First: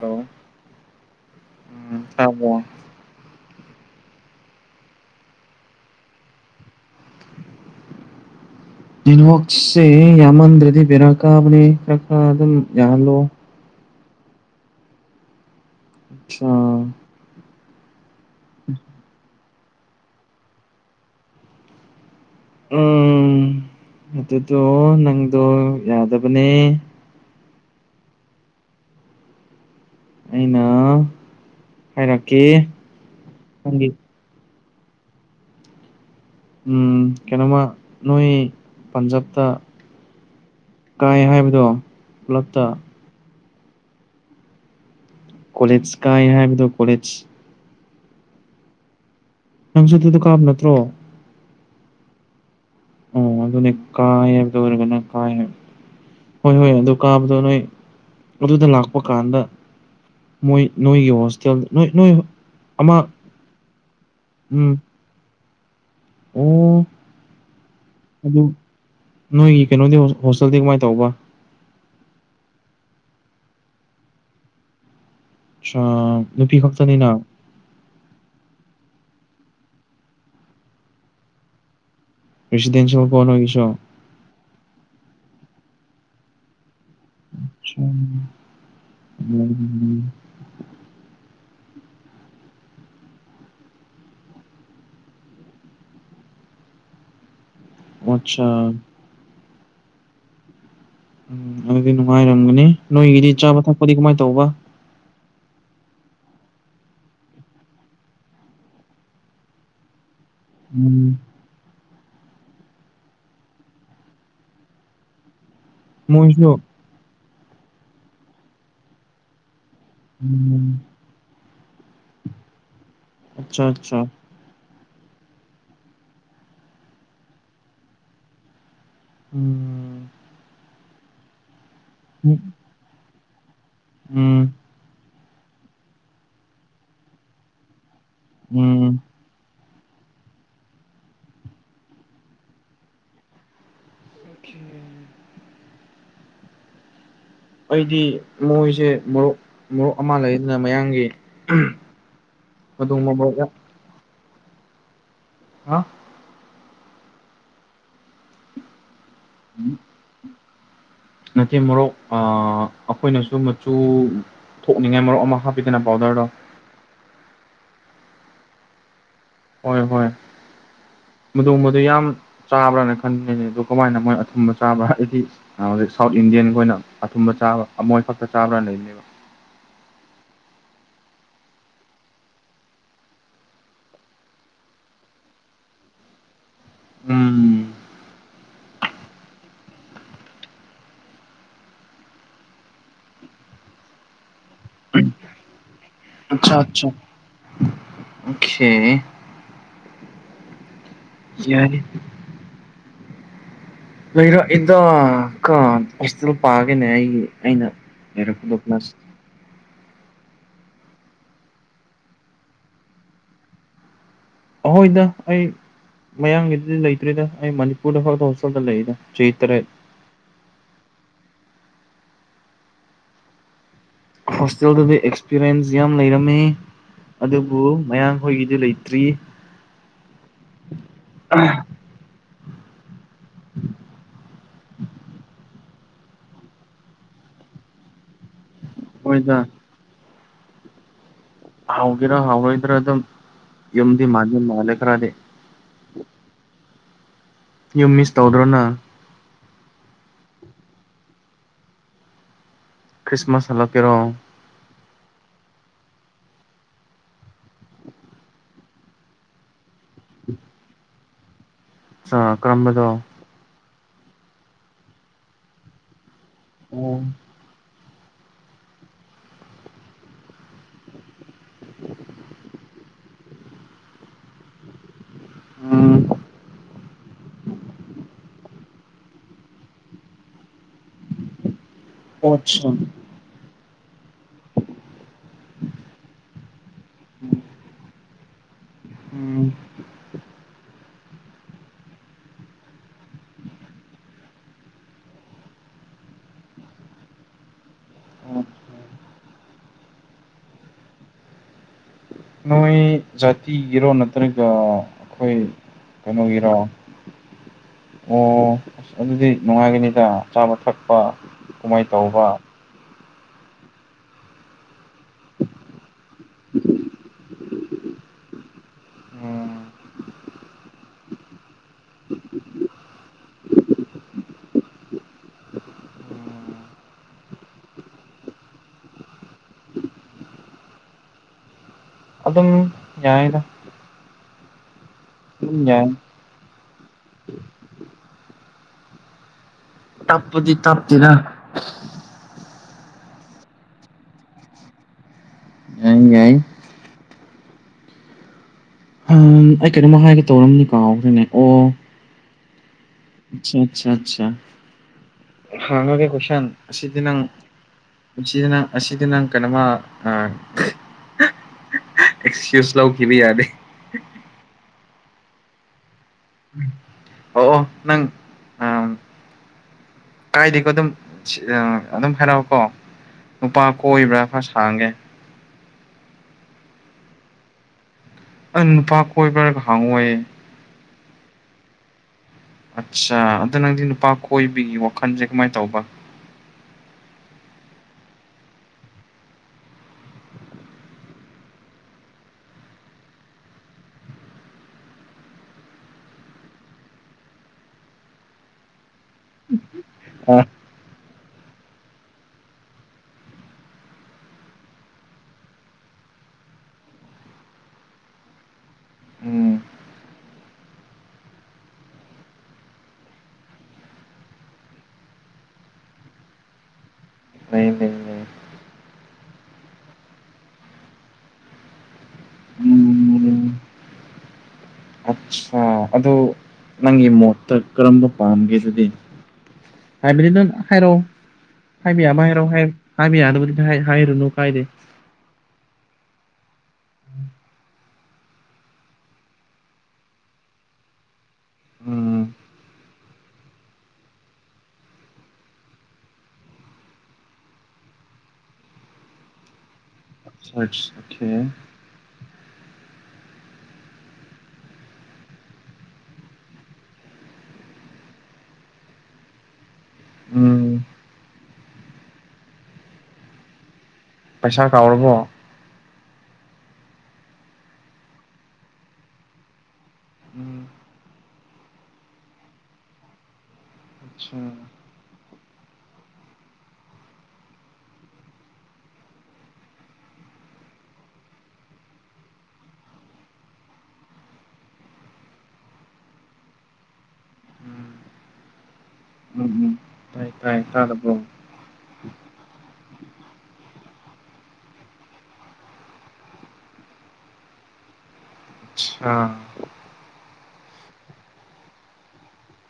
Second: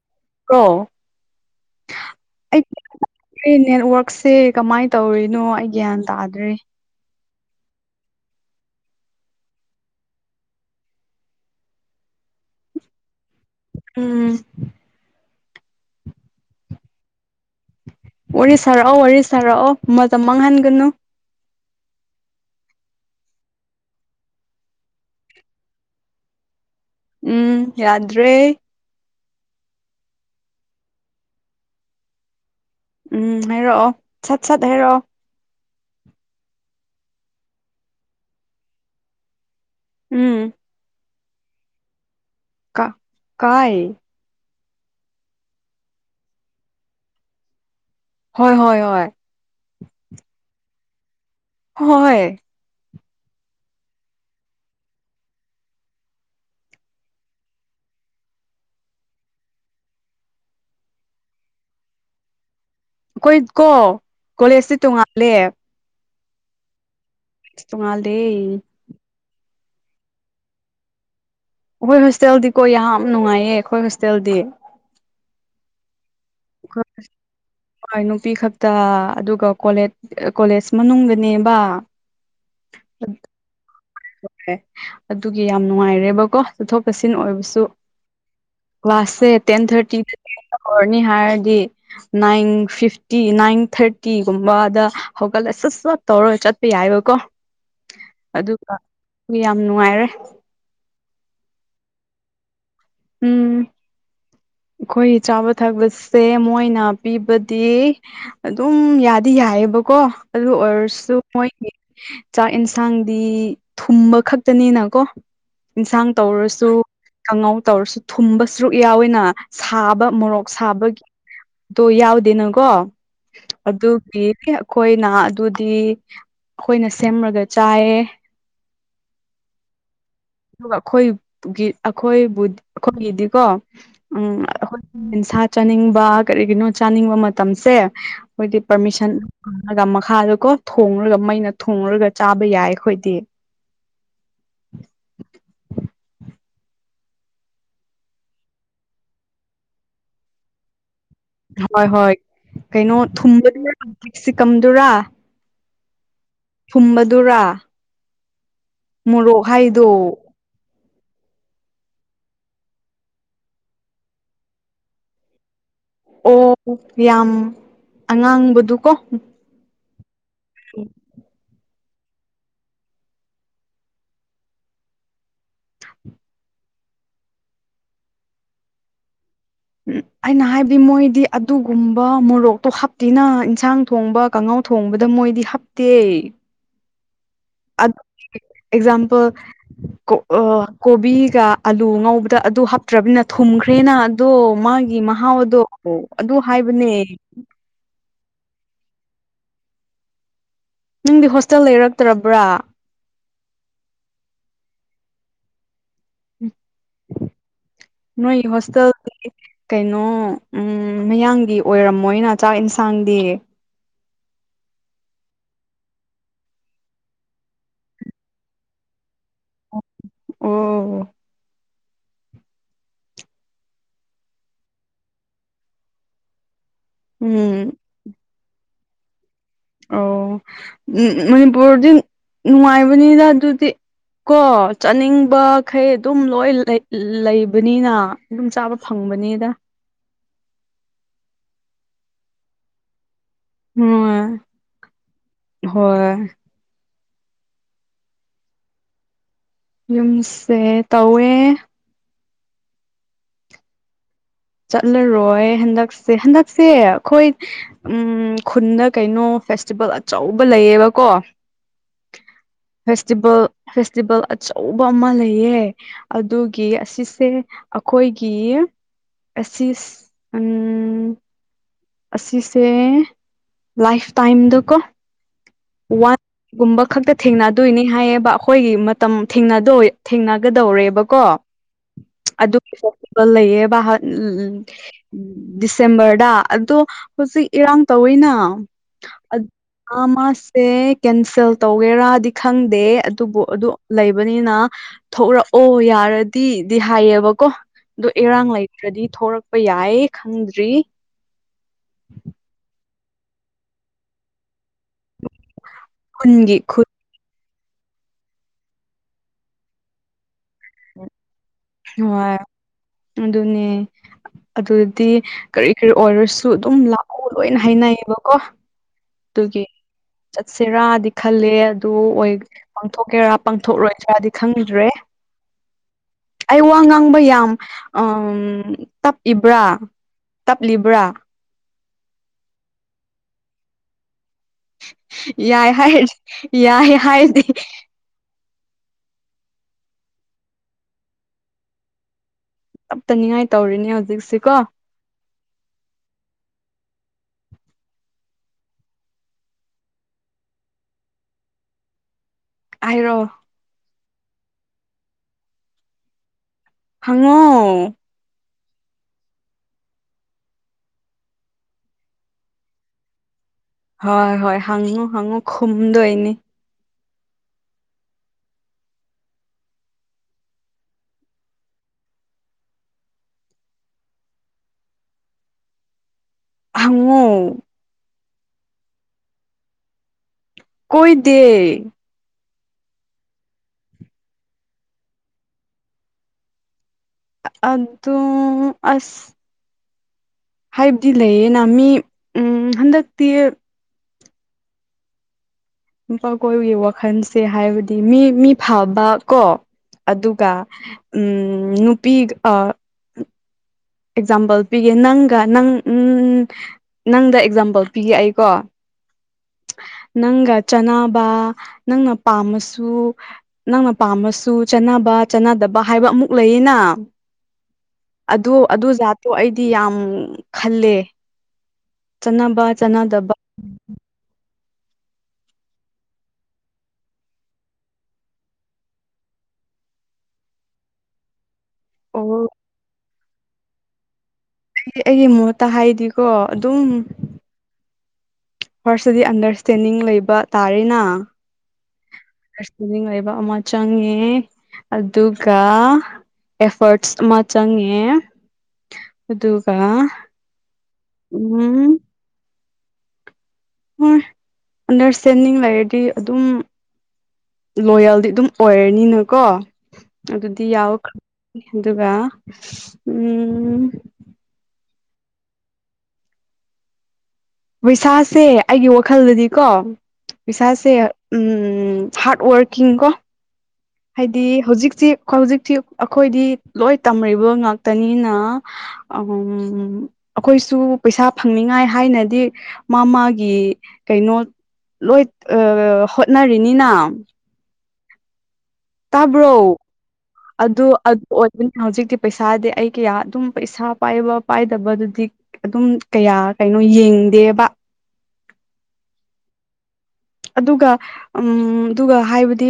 Hello ꯑꯣ ꯎꯝ ꯇꯥꯕ꯭ꯔꯣ ꯑꯩ ꯑꯩ ꯅꯦꯠꯋꯔꯛꯁꯦ ꯀꯃꯥꯏꯅ ꯇꯧꯔꯤꯅꯣ ꯑꯩ ꯒ꯭ꯌꯥꯟ ꯇꯥꯗꯔꯦ ꯋꯣꯛꯁꯦ ꯌꯥꯝꯃꯟꯗ꯭ꯔꯗꯤ ꯕꯦꯔꯥ ꯀꯥꯕꯅꯦ ꯕꯦꯔꯥ ꯀꯥ ꯑꯗꯨꯝ ꯌꯥꯍꯜꯂꯣ ꯎꯝ [unintelligible] ꯋꯥꯔꯤ ꯁꯥꯔꯛꯑꯣ ꯋꯥꯔꯤ ꯁꯥꯔꯛꯑꯣ ꯃꯇꯝ ꯃꯥꯡꯍꯟꯒꯅꯨ꯫ ꯎꯝ ꯑꯗꯨꯗꯣ ꯅꯪꯗꯣ ꯌꯥꯗꯕꯅꯦ꯫ ꯎꯝ ꯌꯥꯗ꯭ꯔꯦ ꯑꯩꯅ ꯍꯥꯏꯔꯛꯀꯦ ꯎꯝ ꯍꯥꯏꯔꯛꯑꯣ ꯅꯪꯒꯤ ꯁꯠ ꯁꯠ ꯍꯥꯏꯔꯛꯑꯣ ꯎꯝ ꯀꯩꯅꯣꯃ ꯅꯣꯏ ꯄꯟꯖꯥꯕꯇ ꯎꯝ ꯀꯥꯏ ꯍꯥꯏꯕꯗꯣ ꯄꯨꯂꯞꯇ ꯀ ꯀꯥꯏ ꯀꯣꯂꯦꯁ ꯀꯥꯏ ꯍꯥꯏꯗꯣ ꯀꯣꯂꯦꯁ ꯍꯣꯏ ꯍꯣꯏ ꯍꯣꯏ ꯅꯪꯁꯨ ꯑꯗꯨꯗ ꯀꯥꯕ ꯅꯠꯇ꯭ꯔꯣ ꯍꯣꯏ ꯑꯣ ꯑꯗꯨꯅꯦ ꯀꯥꯥꯢ ꯍꯥꯏꯕꯗꯣ ꯑꯣꯏꯔꯒꯅ ꯀꯥꯥꯢ ꯍꯥꯏꯕ ꯍꯣꯏ ꯍꯣꯏ ꯑꯗꯨ ꯀꯥꯕꯗꯣ ꯅꯣꯏ ꯑꯗꯨꯗ ꯂꯥꯛꯄ ꯀꯥꯟꯗ ꯃꯣꯏ ꯅꯣꯏꯒꯤ ꯍꯣꯁꯇꯦꯜ ꯅꯣꯏ ꯅꯣꯏ ꯑꯃ ꯑꯩꯈꯣꯏ ꯀꯣ ꯀꯣꯂꯦꯖꯁꯦ ꯎꯝ ꯇꯣꯡꯉꯜꯂꯦ ꯑꯣ ꯇꯣꯡꯉꯥꯜꯂꯦ ꯑꯗꯨ ꯅꯣꯏꯒꯤ ꯀꯩꯅꯣꯗꯤ ꯍꯣꯁꯇꯦꯜꯗꯤ ꯀꯃꯥꯏꯅ ꯇꯧꯕ ꯑꯩꯈꯣꯏ ꯍꯣꯁꯇꯦꯜꯗꯤꯀꯣ ꯌꯥꯝ ꯅꯨꯡꯉꯥꯏꯌꯦ ꯑꯩꯈꯣꯏ ꯍꯣꯁꯇꯦꯜꯗꯤ ꯑꯆꯥ ꯅꯨꯄꯤ ꯈꯛꯇꯅꯤꯅ ꯍꯣꯏ ꯅꯨꯄꯤ ꯈꯛꯇ ꯑꯗꯨꯒ ꯀꯣꯂꯦꯁ ꯀꯣꯂꯦꯁ ꯃꯅꯨꯡꯗꯅꯦꯕ ꯔꯤꯁꯤꯗꯗꯤꯤꯟꯁꯤ ꯐꯣꯅꯣꯁꯣ [inaudible] ꯍꯣꯢ ꯑꯗꯨꯒꯤ ꯌꯥꯝ ꯅꯨꯡꯉꯥꯏꯔꯦꯕꯀꯣ ꯆꯠꯊꯣꯛ ꯆꯠꯁꯤꯟ ꯑꯣꯏꯕꯁꯨ ꯀ꯭ꯂꯥꯁꯁꯦ ꯇꯦꯟ ꯊꯥꯔꯇꯤꯗ ꯍꯔꯅꯤ ꯍꯥꯢꯔꯗꯤ ꯅꯥꯏꯟ ꯐꯤꯐꯇꯤ ꯅꯥꯏꯟ ꯊꯥꯔꯇꯤꯒꯨꯝꯕꯗ ꯍꯧꯒꯠꯂꯦ ꯁꯠ ꯁꯠ ꯇꯧꯔ ꯆꯠꯄ ꯌꯥꯏꯑꯦꯕꯀꯣ ꯑꯆꯥ ꯌꯥꯝ ꯅꯨꯡꯉꯥꯏꯔꯦ ꯎꯝ ꯑꯗꯨꯗꯤ ꯅꯨꯡꯉꯥꯏꯔꯝꯒꯅꯤ ꯅꯣꯏꯒꯤꯗꯤ ꯆꯥꯕ ꯊꯛꯄꯗꯤ ꯀꯃꯥꯏꯅ ꯇꯧꯕ ꯑꯩꯈꯣꯏꯒꯤ ꯆꯥꯕ ꯊꯛꯄꯁꯦ ꯃꯣꯏꯅ ꯄꯤꯕꯗꯤ ꯑꯗꯨꯝ ꯌꯥꯗꯤ ꯌꯥꯏꯑꯦꯕꯀꯣ ꯑꯗꯨ ꯑꯣꯏꯔꯁꯨ ꯎꯝ ꯃꯣꯏꯒꯤ ꯆꯥꯛ ꯌꯦꯟꯁꯥꯡꯗꯤ ꯊꯨꯝꯕ ꯈꯛꯇꯅꯤꯅꯀꯣ ꯑꯦꯟꯁꯥꯡ ꯃꯣꯏꯁꯨ ꯇꯧꯔꯁꯨ ꯀꯥꯡꯉꯧ ꯇꯧꯔꯁꯨ ꯊꯨꯝꯕ ꯁꯔꯨꯛ ꯌꯥꯎꯋꯤꯅ ꯁꯥꯕ ꯃꯣꯔꯣꯛ ꯎꯝ ꯁꯥꯕꯒꯤꯗꯣ ꯌꯥꯎꯗꯦꯅꯀꯣ ꯑꯠꯆꯥ ꯑꯠꯆꯥ ꯑꯗꯨꯒꯤ ꯌꯦ ꯑꯩꯈꯣꯏꯅ ꯑꯗꯨꯗꯤ ꯑꯩꯈꯣꯏꯅ ꯁꯦꯝꯃꯒ ꯆꯥꯏꯌꯦ ꯎꯝ ꯑꯗꯨꯒ ꯑꯩꯈꯣꯏꯒꯤ ꯑꯩꯈꯣꯏꯕꯨꯗꯤ ꯑꯩꯈꯣꯏꯒꯤꯗꯤꯀꯣ ꯎꯝ ꯑꯩꯈꯣꯏ ꯁꯥ ꯆꯥꯅꯤꯡꯕ ꯀꯔꯤꯒꯤꯅꯣ ꯆꯥꯅꯤꯡꯕ ꯃꯇꯝꯁꯦ ꯑꯩꯈꯣꯏꯗꯤ ꯎꯝ ꯄꯔꯃꯤꯁꯟ ꯐꯪꯉꯒ ꯃꯈꯥꯗꯣꯀꯣ ꯊꯣꯡꯉꯔꯒ ꯃꯩꯅ ꯊꯣꯉꯔꯒ ꯆꯥꯕ ꯌꯥꯏ ꯑꯩꯈꯣꯏꯗꯤ ꯑꯣ [inaudible] ꯑꯩꯗꯤ ꯃꯣꯏꯁꯦ ꯃꯔꯣꯛ ꯃꯔꯣꯛ ꯑꯃ ꯂꯩꯗꯅ ꯃꯌꯥꯡꯒꯤ ꯍꯣꯏ ꯍꯣꯏ ꯀꯩꯅꯣ ꯑꯗꯨꯒꯨꯝꯕ ꯃꯣꯔꯣꯛ ꯌꯥꯝ ꯊꯨꯝꯕꯗꯨꯁꯤꯀꯝꯗꯨꯔꯥ ꯍꯥ ꯊꯨꯝꯕꯗꯨꯔ ꯃꯣꯔꯣꯛ ꯍꯥꯏꯗꯣ ꯅꯠꯇꯦ ꯃꯣꯔꯣꯛ ꯑꯩꯈꯣꯏꯅꯁꯨ ꯃꯆꯨ ꯊꯣꯛꯅꯤꯡꯉꯥꯏ ꯃꯔꯣꯛ ꯑꯃ ꯍꯥꯞ ꯄꯕꯤꯅ ꯄꯥꯎꯗꯔꯗꯣ ꯑꯣ ꯌꯥꯝ ꯑꯉꯥꯡꯕꯗꯨ ꯀꯣ ꯍꯣꯏ ꯍꯣꯏ ꯎꯝ ꯃꯗꯣꯡꯕꯗꯨ ꯌꯥꯝ ꯆꯥꯕ꯭ꯔꯅ ꯈꯟꯗꯅꯦ ꯑꯗꯨ ꯀꯃꯥꯏꯅ ꯃꯣꯏ ꯑꯊꯨꯝꯕ ꯆꯥꯕ꯭ꯔꯥ ꯍꯥꯏꯗꯤ ꯍꯧꯖꯤꯛ ꯁꯥꯎꯠ ꯏꯟꯗꯤꯌꯥꯟꯒꯤꯣꯏ ꯑꯣꯏꯅ ꯑꯊꯨꯝꯕ ꯆꯥꯕ ꯑꯃꯣꯏ ꯐꯛꯇ ꯆꯥꯕ꯭ꯔꯥ ꯂꯩꯕꯅꯦꯕ ꯎꯝ ꯑꯩꯅ ꯍꯥꯏꯕꯗꯤ ꯃꯣꯏꯗꯤ ꯑꯗꯨꯒꯨꯝꯕ ꯃꯣꯔꯣꯛꯇꯣ ꯍꯥꯞꯇꯤꯅ ꯏꯟꯁꯥꯡ ꯊꯣꯡꯕ ꯀꯥꯡꯉꯧ ꯊꯣꯡꯕꯗ ꯃꯣꯏꯗꯤ ꯍꯥꯞꯇꯦ ꯎꯝ ꯑꯦꯛꯖꯥꯝꯄꯜ ꯀꯣꯕꯤꯒ ꯑꯂꯨ ꯉꯧꯕꯗ ꯑꯗꯨ ꯍꯥꯞꯇ꯭ꯔꯕꯅꯤꯅ ꯊꯨꯝꯈ꯭ꯔꯦꯅ ꯑꯗꯣ ꯃꯥꯒꯤ ꯃꯍꯥꯎ ꯑꯗꯣ ꯑꯗꯨ ꯍꯥꯏꯕꯅꯦ ꯑꯣꯈꯦ ꯅꯪꯗꯤ ꯍꯣꯁꯇꯦꯜ ꯌꯥꯏ ꯂꯩꯔꯛꯇ꯭ꯔꯕ꯭ꯔꯥ ꯂꯩꯔꯣ ꯑꯩꯗ ꯍꯣꯁꯄꯤꯇꯥꯜ ꯄꯥꯒꯦꯅꯦ ꯑꯩꯒꯤ ꯑꯩꯅ ꯅꯣꯏ ꯂꯩꯔꯛꯄꯗꯣ ꯍꯣꯁꯇꯦꯜ ꯀꯩꯅꯣ ꯃꯌꯥꯡꯒꯤ ꯑꯣꯏꯔꯝꯃꯣꯏꯅ ꯆꯥꯛ ꯏꯟꯁꯥꯡꯗꯤ ꯑꯩꯈꯣꯏꯗ ꯑꯩ ꯃꯌꯥꯡꯒꯤꯗꯨꯗꯤ ꯂꯩꯇ꯭ꯔꯤꯗ ꯑꯩ ꯃꯅꯤꯄꯨꯔꯗ ꯈꯔ ꯍꯧꯁꯜꯗ ꯂꯩꯔꯤꯗ ꯆꯩ ꯇꯔꯦ ꯑꯣ ꯍꯣꯁꯇꯦꯜꯗꯨꯗꯤ ꯑꯦꯛꯁꯄꯤꯔꯤꯦꯟꯁ ꯌꯥꯝ ꯂꯩꯔꯝꯃꯤ ꯎꯝ ꯑꯗꯨꯕꯨ ꯃꯌꯥꯝ ꯑꯈꯣꯏꯒꯤꯗꯤ ꯂꯩꯇ꯭ꯔꯤ ꯑꯣ ꯃꯅꯤꯄꯨꯔꯗꯤ ꯅꯨꯡꯉꯥꯏꯕꯅꯤꯅ ꯑꯗꯨꯗꯤ ꯀꯣ ꯆꯥꯅꯤꯡꯕꯈꯩ ꯑꯗꯨꯝ ꯂꯣꯏ ꯂꯩꯕꯅꯤꯅ ꯑꯗꯨꯝ ꯆꯥꯕ ꯃꯣꯏꯗ ꯐꯪꯕꯅꯦꯗ ꯍꯥꯎꯒꯦꯔꯥ ꯍꯥꯎꯔꯣꯏꯗ꯭ꯔꯥ ꯑꯗꯨꯝ ꯌꯨꯝꯗꯤ ꯎꯝ ꯃꯥꯜꯂꯤ ꯃꯥꯜꯂꯦ ꯈꯔꯗꯤ ꯍꯣꯏ ꯌꯨꯝ ꯃꯤꯁ ꯇꯧꯗ꯭ꯔꯣ ꯅꯪ ꯌꯨꯝꯁꯦ ꯇꯧꯋꯦ ꯈ꯭ꯔꯤꯁꯃꯥꯁ ꯍꯂꯛ ꯀꯦꯔꯣ ꯆꯠꯂꯔꯣꯏ ꯍꯟꯗꯛꯁꯦ ꯍꯟꯗꯛꯁꯦ ꯈꯣꯏ ꯎꯝ ꯈꯨꯟꯗ ꯀꯩꯅꯣ ꯐꯦꯁ ꯐꯦꯁꯇꯤꯚꯦꯜ ꯑꯆꯧꯕ ꯂꯩꯌꯦꯕꯀꯣ ꯀꯔꯝꯕꯗꯣ ꯐꯦꯁꯇꯤꯚꯦꯜ ꯐꯦꯁꯇꯤꯚꯦꯜ ꯑꯆꯧꯕ ꯑꯃ ꯂꯩꯌꯦ ꯑꯗꯨꯒꯤ ꯑꯣ ꯑꯁꯤꯁꯦ ꯑꯈꯣꯏꯒꯤ ꯄꯦꯆꯤꯁ ꯑꯝ ꯑꯁꯤꯁꯦ ꯂꯥꯏꯐ ꯇꯥꯏꯝꯗꯀꯣ ꯎꯝ ꯋꯥꯟꯒꯨꯝꯕ ꯈꯛꯇ ꯊꯦꯡꯅꯗꯣꯏꯅꯤ ꯍꯥꯏꯌꯦꯕ ꯑꯈꯣꯏꯒꯤ ꯃꯇꯝ ꯊꯦꯡꯅꯗꯣꯢ ꯊꯦꯡꯅꯒꯗꯧꯔꯦꯕꯀꯣ ꯑꯗꯨ ꯑꯣꯠꯁ ꯂꯩꯌꯦꯕ ꯗꯤꯁꯦꯝꯕꯔꯗ ꯑꯗꯣ ꯍꯧꯖꯤꯛ ꯏꯔꯥꯡ ꯇꯧꯋꯤꯅ ꯎꯝ ꯑ ꯃꯥ ꯁꯦ ꯀꯦꯟꯁꯦꯜ ꯇꯧꯒꯦꯔꯥꯗꯤ ꯈꯪꯗꯦ ꯑꯗꯨꯕꯨ ꯑꯗꯨ ꯂꯩꯕꯅꯤꯅ ꯊꯣꯛꯂꯛꯑꯣ ꯌꯥꯔꯗꯤꯗꯤ ꯍꯥꯏꯌꯦꯕꯀꯣ ꯑꯗꯣ ꯏꯔꯥꯡ ꯂꯩꯇ꯭ꯔꯗꯤ ꯊꯣꯔꯛꯄ ꯌꯥꯏ ꯈꯪꯗ꯭ꯔꯤ ꯅꯣꯏ ꯖꯥꯇꯤꯒꯤꯔꯣ ꯅꯠꯇ꯭ꯔꯒ ꯑꯈꯣꯏ ꯀꯩꯅꯣꯒꯤꯔꯣ ꯈꯨꯟꯒꯤ ꯈꯨꯟ ꯑꯣ ꯑꯁ ꯑꯗꯨꯗꯤ ꯅꯨꯡꯉꯥꯏꯒꯅꯤꯗ ꯆꯥꯕ ꯊꯛꯄ ꯀꯨꯃꯩ ꯇꯧꯕ ꯍꯣꯏ ꯑꯗꯨꯅꯦ ꯑꯗꯨꯗꯤ ꯀꯔꯤ ꯀꯔꯤ ꯑꯣꯏꯔꯁꯨ ꯑꯗꯨꯝ ꯂꯥꯛꯑꯣ ꯂꯣꯏꯅ ꯍꯥꯏꯅꯩꯌꯦꯕꯀꯣ ꯎꯝ ꯑꯗꯨꯒꯤ ꯆꯠꯁꯤꯔꯥꯗꯤ ꯈꯜꯂꯦ ꯑꯗꯨ ꯑꯣꯏ ꯄꯥꯡꯊꯣꯛꯀꯦꯔꯥ ꯄꯥꯡꯊꯣꯛꯔꯣꯏꯗ꯭ꯔꯥꯗꯤ ꯈꯪꯗ꯭ꯔꯦ ꯑꯩ ꯋꯥ ꯉꯥꯡꯕ ꯌꯥꯝ ꯑꯝ ꯇꯞꯏꯕ꯭ꯔꯥ ꯇꯞꯂꯤꯕ꯭ꯔꯥ ꯑꯗꯨꯝ ꯌꯥꯌꯦꯗ ꯌꯥꯏ ꯍꯥꯏꯌꯦ ꯌꯥꯏ ꯍꯥꯏꯗꯦ ꯇꯞꯄꯗꯤ ꯇꯞꯇꯦꯗ ꯇꯞꯇꯅꯤꯡꯉꯥꯏ ꯇꯧꯔꯤꯅꯦ ꯍꯧꯖꯤꯛꯁꯤꯀꯣ ꯅꯪ ꯌꯥꯏ ꯎꯝ ꯑꯩ ꯀꯩꯅꯣꯝꯃ ꯍꯥꯏꯒꯦ ꯇꯧꯔꯝꯅꯤ ꯀꯥꯎꯈ꯭ꯔꯅꯦ ꯑꯣ ꯍꯥꯏꯔꯣ ꯑ ꯑꯆꯥ ꯑꯆꯥ ꯍꯉꯒꯦ ꯀꯣꯁꯟ ꯑꯁꯤꯗꯤ ꯅꯪ ꯍꯪꯉꯣ ꯄꯨꯟꯁꯤꯅ ꯑꯁꯤꯗ ꯅꯪ ꯀꯩꯅꯣꯃ ꯑ ꯑꯦꯛꯁꯀꯌꯨꯁ ꯂꯧꯈꯤꯕ ꯌꯥꯗꯦ ꯍꯣꯏ ꯍꯣꯏ ꯍꯪꯅꯤꯡ ꯍꯪꯉꯨ ꯈꯨꯝꯗꯣꯏꯅꯤ ꯑꯣ ꯑꯣ ꯅꯪ ꯎꯝ ꯀꯥꯏꯗꯦꯀꯦ ꯑꯗꯨꯝ ꯑꯗꯨꯝ ꯍꯥꯏꯔꯛꯑꯣꯀꯣ ꯅꯨꯄꯥ ꯀꯣꯏꯕ꯭ꯔꯥ ꯈꯔ ꯁꯥꯡꯌ‌ꯦ ꯍꯪꯉꯨ ꯑ ꯅꯨꯄꯥ ꯀꯣꯏꯕꯔ ꯍꯥꯏꯔꯒ‌ ꯍꯪꯉ‌ꯣꯌꯦ ꯀꯣꯏꯗꯦ ꯑꯠꯆꯥ ꯑꯗꯨ ꯅꯪꯗꯤ ꯅꯨꯄꯥ ꯀꯣꯏꯕꯤꯒꯤ ꯋꯥꯈꯜꯁꯦ ꯀꯃꯥꯏꯅ ꯇꯧꯕ ꯑꯗ‌ꯣ ꯑꯁ ꯍꯥꯏꯕꯗꯤ ꯂꯩꯌꯦꯅ ꯃꯤ ꯎꯝ ꯍꯟꯗꯛꯇꯤ ꯅꯨꯄꯥ ꯀꯣꯏꯕꯒꯤ ꯋꯥꯈꯜꯁꯦ ꯍꯥꯏꯕꯗꯤ ꯃꯤ ꯃꯤ ꯐꯕ ꯀꯣ ꯑꯗꯨꯒ ꯎꯝ ꯅꯨꯄꯤ ꯑ ꯑꯦꯛꯖꯥꯝꯄꯜ ꯄꯤꯒꯦ ꯅꯪꯒ ꯅꯪ ꯎꯝ ꯅꯪꯗ ꯑꯦꯛꯖꯥꯝꯄꯜ ꯄꯤꯒꯦ ꯑꯩꯀꯣ ꯎꯝ ꯅꯪꯒ ꯆꯅꯕ ꯅꯪꯅ ꯄꯥꯝꯃꯁꯨ ꯅꯪꯅ ꯄꯥꯝꯃꯁꯨ ꯆꯥꯟꯅꯕ ꯆꯥꯅꯗꯕ ꯍꯥꯏꯕ ꯑꯃꯨꯛ ꯂꯩꯌꯦꯅ ꯂꯩ ꯂꯩ ꯂꯩ ꯑꯗꯨ ꯑꯗꯨ ꯖꯥꯠꯇꯣ ꯑꯩꯗꯤ ꯌꯥꯝ ꯈꯜꯂꯦ ꯆꯅꯥꯕ ꯆꯅꯥ ꯗꯕ ꯑꯆꯥ ꯑ ꯑꯗꯨ ꯅꯪꯒꯤ ꯃꯣꯠꯇ ꯀꯔꯝꯕ ꯄꯥꯝꯒꯦ ꯑꯗꯨꯗꯤ ꯍꯥꯏꯕꯗꯤ ꯅꯪ ꯍꯥꯏꯔꯛꯑꯣ ꯍꯥꯏꯕ ꯌꯥꯕ ꯑꯣ ꯍꯥꯏꯔꯛꯑꯣ ꯍꯥꯏ ꯍꯥꯏꯕ ꯌꯥꯕꯨꯗꯤ ꯍꯥꯏꯔꯨꯅꯨ ꯀꯥꯏꯗꯦ ꯑꯩ ꯑꯩꯒꯤ ꯃꯣꯠꯇ ꯍꯥꯏꯗꯤꯀꯣ ꯑꯗꯨꯝ ꯐꯥꯔꯁꯇꯗꯤ ꯑꯟꯗꯔꯁꯇꯦꯟꯗꯤꯡ ꯂꯩꯕ ꯇꯥꯔꯦꯅ ꯎꯝ ꯑꯟꯗꯔꯁꯇꯦꯟꯗꯤꯡ ꯂꯩꯕ ꯑꯃ ꯆꯪꯉꯦ ꯑꯗꯨꯒ ꯑꯦꯐꯔꯠꯁ ꯑꯃ ꯆꯪꯉꯦ ꯑꯗꯨꯒ [inaudible] ꯑꯣꯈꯦ ꯎꯝ ꯍꯣꯏ ꯑꯟꯗꯔꯁꯇꯦꯟꯗꯤꯡ ꯂꯩꯔꯗꯤ ꯑꯗꯨꯝ ꯂꯣꯌꯦꯜꯗꯤ ꯑꯗꯨꯝ ꯑꯣꯏꯔꯅꯤꯅꯀꯣ ꯑꯗꯨꯗꯤ ꯎꯝ ꯌꯥꯎꯈ꯭ꯔꯦ ꯑꯗꯨꯒ ꯎꯝ ꯄꯩꯁꯥ ꯀꯥꯎꯔꯕꯣ ꯄꯩꯩꯁꯥꯁꯦ ꯑꯩꯒꯤ ꯋꯥꯈꯜꯗꯗꯤꯀꯣ ꯎꯝ ꯄꯩꯁꯥꯁꯦ ꯎꯝ ꯍꯥꯔꯠ ꯋꯥꯔꯀꯤꯡ ꯀꯣ ꯑꯠꯁꯥ ꯍꯥꯏꯗꯤ ꯍꯧꯖꯤꯛꯁꯤ ꯍꯧꯖꯤꯛꯁꯤ ꯑꯩꯈꯣꯏꯗꯤ ꯂꯣꯏ ꯇꯝꯔꯤꯕ ꯉꯥꯛꯇꯅꯤꯅ ꯑꯝ ꯑꯩꯈꯣꯏꯁꯨ ꯄꯩꯁꯥ ꯐꯪꯅꯤꯡꯉꯥꯏ ꯍꯥꯏꯅꯗꯤ ꯃꯥ ꯃꯥꯒꯤ ꯀꯩꯅꯣ ꯂꯣꯏ ꯍꯣꯠꯅꯔꯤꯅꯤꯅ ꯎꯝ ꯎꯝ ꯇꯥꯕ꯭ꯔꯣ ꯎꯝ ꯇꯥꯏ ꯇꯥꯏ ꯑꯗꯨ ꯇꯥꯗꯕ꯭ꯔꯣ [unintelligible] ꯑꯗꯨꯅ ꯍꯧꯖꯤꯛꯇꯤ ꯄꯩꯁꯥꯗꯤ ꯑꯩ ꯀꯌꯥ ꯑꯗꯨꯝ ꯄꯩꯁꯥ ꯄꯥꯏꯕ ꯄꯥꯏꯗꯕꯗꯨꯗꯤ ꯑꯗꯨꯝ ꯀꯌꯥ ꯀꯩꯅꯣ ꯌꯦꯡꯗꯦꯕ ꯑꯆꯥ ꯑꯗꯨꯒ ꯎꯝ ꯑꯗꯨꯒ ꯍꯥꯏꯕꯗꯤ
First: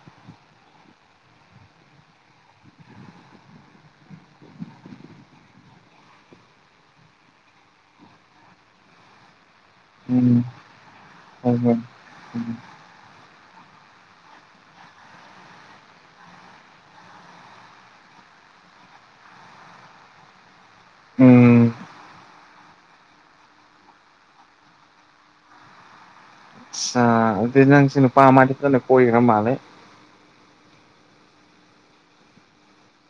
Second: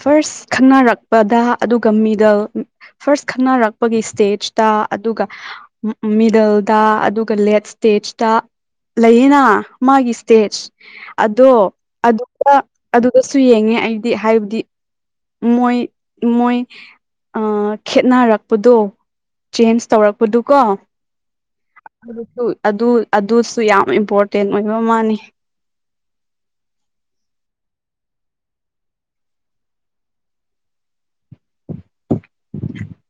ꯐꯥꯔꯁ ꯈꯪꯅꯔꯛꯄꯗ ꯑꯗꯨꯒ ꯃꯤꯗꯜ ꯐꯥꯔ꯭ꯁ ꯈꯪꯅꯔꯛꯄꯒꯤ ꯏꯁꯇꯦꯖꯇ ꯑꯗꯨꯒ ꯃꯤꯗꯜꯗ ꯑꯗꯨꯒ ꯂꯦꯠ ꯁ꯭ꯇꯦꯖꯇ ꯂꯩꯌꯦꯅ ꯃꯥꯒꯤ ꯎꯝ ꯏꯁ꯭ꯇꯦꯖ ꯑꯗꯣ ꯍꯣꯏ ꯍꯣꯏ ꯑꯗꯨ ꯎꯝ ꯑꯗꯨꯗꯁꯨ ꯌꯦꯡꯉꯦ ꯑꯩꯗꯤ ꯍꯥꯏꯕꯗꯤ ꯃꯣꯏ ꯃꯣꯏ ꯑ ꯈꯦꯠꯅꯔꯛꯄꯗꯣ ꯆꯦꯟꯖ ꯇꯧꯔꯛꯄꯗꯨ ꯀꯣ ꯎꯝ ꯑꯗꯨ ꯑꯗꯨꯁꯨ ꯌꯥꯝ ꯏꯝꯄꯣꯔꯇꯦꯟ ꯑꯣꯏꯕ ꯃꯥꯟꯅꯤ ꯁꯥ ꯑ ꯑꯗꯨꯗꯤ ꯅꯪꯁꯤ ꯅꯨꯄꯥ ꯃꯥꯗꯤ ꯐꯖꯅ ꯀꯣꯏꯈ꯭ꯔ ꯃꯥꯜꯂꯦ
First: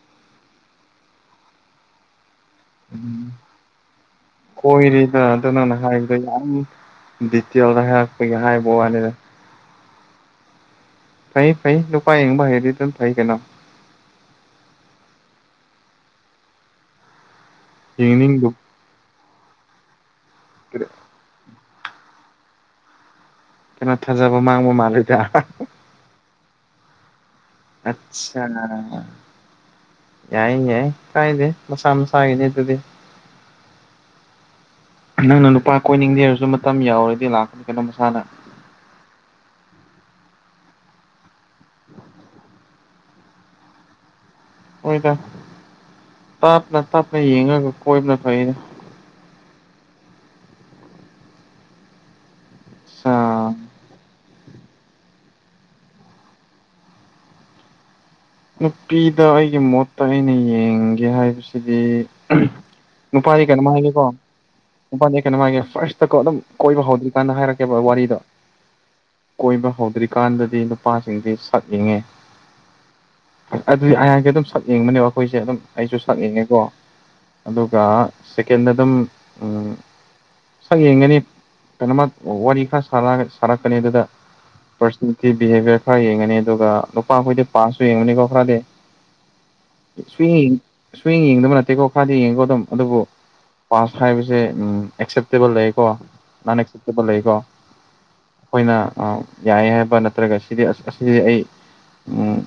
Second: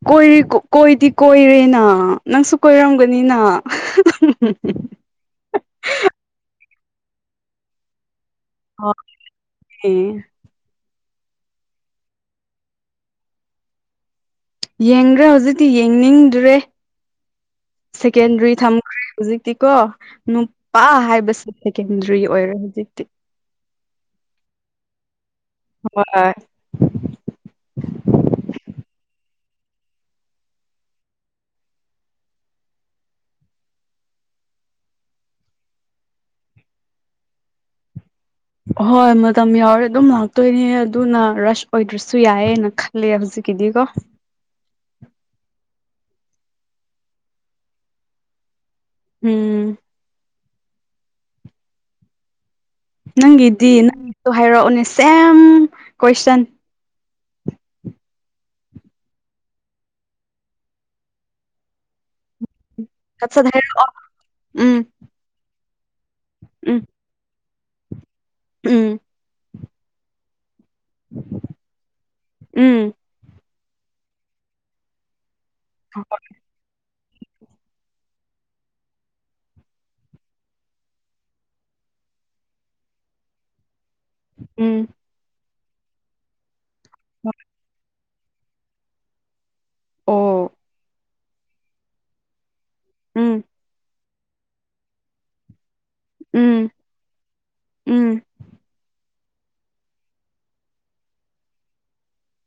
ꯀꯣꯏ ꯀꯣꯏꯗꯤ ꯀꯣꯏꯔꯦꯅ ꯅꯪꯁꯨ ꯀꯣꯏꯔꯝꯒꯅꯤꯅ ꯀꯣꯏꯔ‌ꯦꯗ ꯑꯗꯨ ꯅꯪꯅ ꯍꯥꯏꯕꯗ ꯌꯥꯝ ꯗꯤꯇꯦꯜꯗ ꯍꯥꯏꯔꯛꯄꯒꯤ ꯍꯥꯏꯕ ꯋꯥꯅꯤꯗ ꯍ‌ꯣꯏ ꯏ ꯐꯩ ꯐꯩ ꯅꯨꯨꯄꯥ ꯌꯦꯡꯕ ꯍꯩꯔꯗꯤ ꯑꯗꯨꯝ ꯐꯩ ꯀꯩꯅ‌ꯣ ꯌꯦꯡꯗ꯭ꯔꯦ ꯍꯧꯖꯤꯛꯇꯤ ꯌꯦꯡꯅꯤꯡꯗ꯭ꯔꯦ ꯌꯦꯡꯅꯤꯡꯗ ꯁꯦꯀꯦꯟꯗ꯭ꯔꯤ ꯊꯝ ꯍꯧꯖꯤꯛꯇꯤꯀꯣ ꯅꯨꯄꯥ ꯍꯥꯏꯕꯁꯤ ꯁꯦꯀꯦꯟꯗ꯭ꯔꯤ ꯑꯣꯏꯔꯦ ꯍꯧꯖꯤꯛꯇꯤ ꯀꯩꯅꯣ ꯊꯥꯖꯕ ꯃꯥꯡꯕ ꯃꯥꯜꯂꯤꯗ ꯍꯣꯏ ꯑꯠꯆꯥ ꯌꯥꯏ ꯌꯥꯏ ꯀꯥꯏꯗꯦ ꯃꯁꯥ ꯃꯁꯥꯒꯤꯅꯤ ꯑꯗꯨꯗꯤ ꯅꯪꯅ ꯅꯨꯄꯥ ꯀꯣꯏꯅꯤꯡꯗꯦꯔꯁꯨ ꯃꯇꯝ ꯌꯥꯎꯔꯗꯤ ꯂꯥꯛꯄꯅꯤ ꯀꯩꯅꯣ ꯃꯁꯥꯅ ꯍꯣꯏ ꯃꯇꯝ ꯌꯥꯎꯔꯦ ꯑꯗꯨꯝ ꯂꯥꯛꯇꯣꯏꯅꯦ ꯑꯗꯨꯅ ꯔꯁ ꯑꯣꯏꯗ꯭ꯔꯁꯨ ꯌꯥꯏꯑꯌꯦꯅ ꯈꯜ ꯂꯦ ꯍꯧꯖꯤꯛ ꯀꯤꯗꯤ ꯀꯣ ꯍ‌ꯣꯏꯗ ꯇꯞꯅ ꯇꯞꯅ ꯌꯦꯡꯔꯒ ꯀꯣꯏꯕꯅ ꯐꯩꯌꯦꯗ ꯎꯝ ꯑ ꯅꯪꯒꯤꯗꯤ ꯅꯪꯒꯤꯁꯨ ꯍꯥꯏꯔꯛꯑꯣꯅꯦ ꯁꯦꯝ ꯀꯣꯏꯁꯟ ꯅꯨꯄꯤꯗ ꯑꯩꯒꯤ ꯃꯣꯠꯇ ꯑꯩꯅ ꯌꯦꯡꯒꯦ ꯍꯥꯏꯕꯁꯤꯗꯤ ꯁꯠ-ꯁꯠ ꯅꯨꯄꯥꯗꯤ ꯀꯩꯅꯣꯝ ꯍꯥꯏꯔꯛꯑꯣ ꯍꯥꯏꯒꯦꯀꯣ ꯎꯝ ꯅꯨꯄꯥꯗꯤ ꯀꯩꯅꯣ ꯍꯥꯏꯒꯦ ꯐꯥꯔꯁ ꯆꯀꯣ ꯑꯗꯨꯝ ꯎꯝ ꯀꯣꯏꯕ ꯍꯧꯗ꯭ꯔꯤ ꯀꯥꯟꯗ ꯍꯥꯏꯔꯛꯀꯦꯕ ꯋꯥꯔꯤꯗꯣ ꯎꯝ ꯀꯣꯏꯕ ꯍꯧꯗ꯭ꯔꯤꯀꯥꯟꯗꯗꯤ ꯅꯨꯄꯥꯁꯤꯡꯗꯤ ꯁꯛ ꯌꯦꯡꯉꯦ ꯎꯝ ꯑꯗꯨꯗꯤ ꯑꯩꯍꯥꯏꯀꯤ ꯑꯗꯨꯝ ꯁꯛꯌꯦꯡꯕꯅꯦꯕ ꯑꯩꯈꯣꯏꯁꯦ ꯑꯗꯨꯝ ꯑꯩꯁꯨ ꯁꯛꯌꯦꯡꯉꯦꯀꯣ ꯑꯗꯨꯒ ꯁꯦꯀꯦꯟ ꯑꯗꯨꯝ ꯎꯝ ꯁꯛ ꯌꯦꯡꯒꯅꯤ ꯀꯩꯅꯣꯃ ꯋꯥꯔꯤ ꯈꯔ ꯁꯥꯔꯛꯑꯒ ꯁꯥꯔꯛꯀꯅꯤ ꯑꯗꯨꯗ ꯎꯝ ꯄꯤ ꯕꯤꯍꯦꯕꯤꯌꯔ ꯈꯔ ꯌꯦꯡꯉꯅꯤ ꯑꯗꯨꯒ ꯅꯨꯨꯄꯥ ꯑꯩꯈꯣꯏꯗꯤ ꯄꯥꯁꯁꯨ ꯌꯦꯡꯉꯨꯅꯤꯀꯣ ꯈꯔꯗꯤ ꯑꯣ ꯊꯔꯤꯡ ꯊꯔꯤ ꯌꯦꯡꯗꯕ ꯅꯠꯇꯦꯀꯣꯗ ꯌꯦꯡꯉꯀꯣ ꯑꯗꯨꯝ ꯑꯗꯨꯕꯨ ꯎꯝ ꯄꯥꯁ ꯍꯥꯏꯕꯁꯦ ꯎꯝ ꯑꯦꯛꯁꯦꯞꯇꯦꯕꯜ ꯂꯩꯀꯣ ꯎꯝ ꯅꯟꯑꯦꯛꯁꯦꯞꯇꯦꯕꯜ ꯂꯩꯀꯣ ꯎꯝ ꯑꯩꯈꯣꯏꯅ ꯑ ꯌꯥꯏ ꯍꯥꯏꯕ ꯅꯠꯇ꯭ꯔꯒ ꯁꯤꯗꯤ ꯑꯁ ꯑꯁꯤꯗꯤ ꯑꯩ ꯎꯝ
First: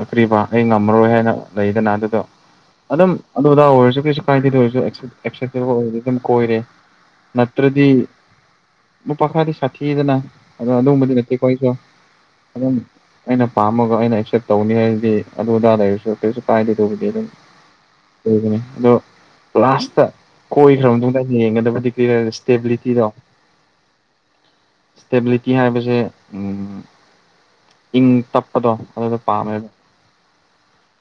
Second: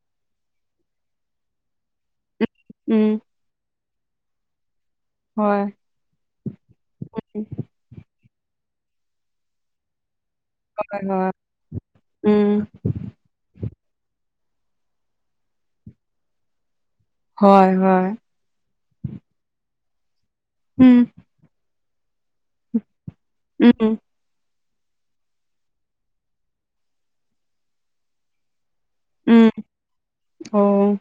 ꯑ ꯀꯔꯤꯕ ꯑꯩ ꯉꯝꯃꯔꯣꯏ ꯍꯥꯏꯅ ꯂꯩꯗꯅ ꯑꯗꯨꯗꯣ ꯑꯗꯨꯝ ꯎꯝ ꯑꯗꯨ ꯑꯗꯥ ꯑꯣꯏꯔꯁꯨ ꯀꯩꯁꯨ ꯀꯥꯏꯗꯦꯗ ꯑꯣꯏꯔꯁꯨ ꯑꯦꯛꯁꯦ ꯑꯦꯛꯁꯦꯇꯦꯕꯜ ꯍꯣꯏ ꯑꯣꯏꯔꯗꯤ ꯑꯗꯨꯝ ꯀꯣꯏꯔꯦ ꯅꯠꯇ꯭ꯔꯗꯤ ꯅꯨꯄꯥꯈꯔꯗꯤ ꯁꯥꯊꯤꯌꯦꯗꯅ ꯑꯗꯣ ꯍꯣꯏ ꯑꯗꯨꯝꯕꯗꯤ ꯍꯣꯏ ꯅꯠꯇꯦꯀꯣ ꯑꯩꯁꯨ ꯎꯝ ꯑꯗꯨꯝ ꯑꯩꯅ ꯄꯥꯝꯃꯒ ꯑꯩꯅ ꯑꯦꯛꯁꯦꯞ ꯇꯧꯅꯤ ꯍꯥꯏꯁꯤꯗꯤ ꯑꯗꯨ ꯑꯗꯥꯗ ꯂꯩꯔꯁꯨ ꯀꯩꯁꯨ ꯀꯥꯏꯗꯦ ꯗꯨꯕꯨꯗꯤ ꯑꯗꯨꯝ ꯍꯣꯏ ꯍꯣꯏ ꯅꯤ ꯑꯗꯣ ꯂꯥꯁꯇ ꯀꯣꯏꯈ꯭ꯔ ꯎꯝ ꯃꯇꯨꯡꯗ ꯌꯦꯡꯒꯗꯕꯗꯤ ꯀꯔꯤꯔ ꯏꯁꯇꯦꯕꯤꯂꯤꯇꯤꯗꯣ ꯎꯝ ꯏꯁꯇꯦꯕꯤꯂꯤꯇꯤ ꯍꯥꯏꯕꯁꯦ ꯎꯝ ꯏꯪ ꯇꯞꯄꯗꯣ ꯑꯗꯨꯗ ꯎꯝ ꯄꯥꯝꯃꯦ ꯑ ꯑꯣ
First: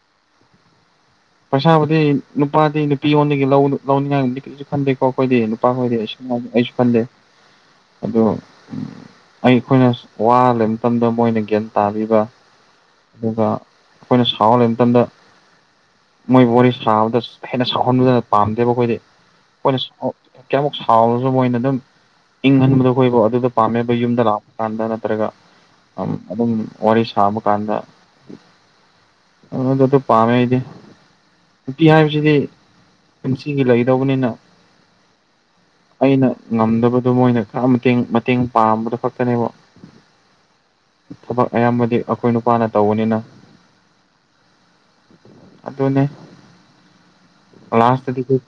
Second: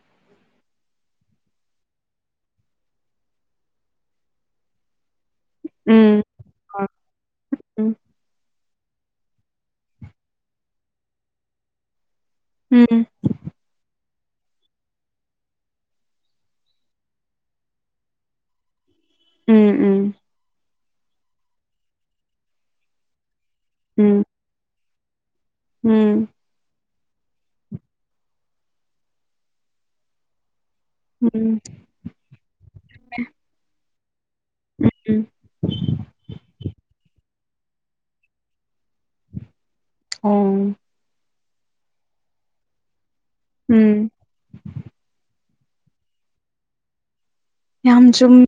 ꯄꯩꯁꯥꯕꯨꯗꯤ ꯅꯨꯄꯥꯗꯤ ꯅꯨꯄꯤ ꯌꯣꯟꯗꯒꯤ ꯂꯧ ꯂꯧꯅꯤꯡꯉꯥꯏꯕꯨꯗꯤ ꯐꯟꯗꯦꯀꯣ ꯑꯩꯈꯣꯏꯗꯤ ꯅꯨꯄꯥ ꯈꯣꯏꯗꯤ ꯎꯝ ꯑꯩꯁꯨꯉꯥꯏ ꯑꯩꯁꯨ ꯐꯟꯗꯦ ꯑꯗꯣ ꯎ ꯑꯩ ꯑꯩꯈꯣꯏꯅ ꯋꯥ ꯂꯩꯕ ꯃꯇꯝꯗ ꯃꯣꯏꯅ ꯒ꯭ꯌꯥꯟ ꯇꯥꯕꯤꯕ ꯎꯝ ꯑꯗꯨꯒ ꯑꯩꯈꯣꯏꯅ ꯁꯥꯎ ꯂꯩꯕ ꯃꯇꯝꯗ ꯃꯣꯏ ꯋꯥꯔꯤ ꯁꯥꯕꯗ ꯍꯦꯟꯅ ꯁꯥꯎꯍꯟꯕꯗꯅ ꯄꯥꯝꯗꯦꯕ ꯑꯩꯈꯣꯏꯗꯤ ꯎꯝ ꯑꯩꯈꯣꯏꯅ ꯎꯝ ꯀꯌꯥꯃꯨꯛ ꯁꯥꯎꯔꯁꯨ ꯃꯣꯏꯅ ꯑꯗꯨꯝ ꯏꯪꯍꯟꯕꯗꯣ ꯑꯩꯈꯣꯏꯕꯨ ꯑꯗꯨꯗ ꯄꯥꯝꯃꯦꯕ ꯎꯝ ꯌꯨꯝꯗ ꯂꯥꯛꯄ ꯀꯥꯟꯗ ꯅꯠꯇ꯭ꯔꯒ ꯎꯝ ꯑꯗꯨꯝ ꯋꯥꯔꯤ ꯁꯥꯕ ꯀꯥꯟꯗ ꯑꯗꯨꯗ ꯑꯗꯨ ꯄꯥꯝꯃꯦ ꯑꯩꯗꯤ ꯎꯝ ꯅꯨꯄꯤ ꯍꯥꯏꯕꯁꯤꯗꯤ ꯄꯨꯟꯁꯤꯒꯤ ꯂꯩꯗꯧꯕꯅꯤꯅ ꯎꯝ ꯑꯩꯅ ꯉꯝꯗꯕꯗꯣ ꯃꯣꯏꯅ ꯃꯇꯦꯡ ꯃꯇꯦꯡ ꯄꯥꯝꯕꯗꯣ ꯈꯛꯇꯅꯦꯕ ꯑꯣꯝ ꯊꯕꯛ ꯑꯌꯥꯝꯕꯗꯤ ꯑꯩꯈꯣꯏ ꯅꯨꯄꯥꯅ ꯇꯧꯕꯅꯤꯅ ꯎꯝ ꯑꯗꯨꯅ ꯌꯥꯝ ꯀ꯭ꯂꯥꯁꯇꯗꯤ ꯆꯨꯝꯃꯦ ꯑꯈꯣꯢ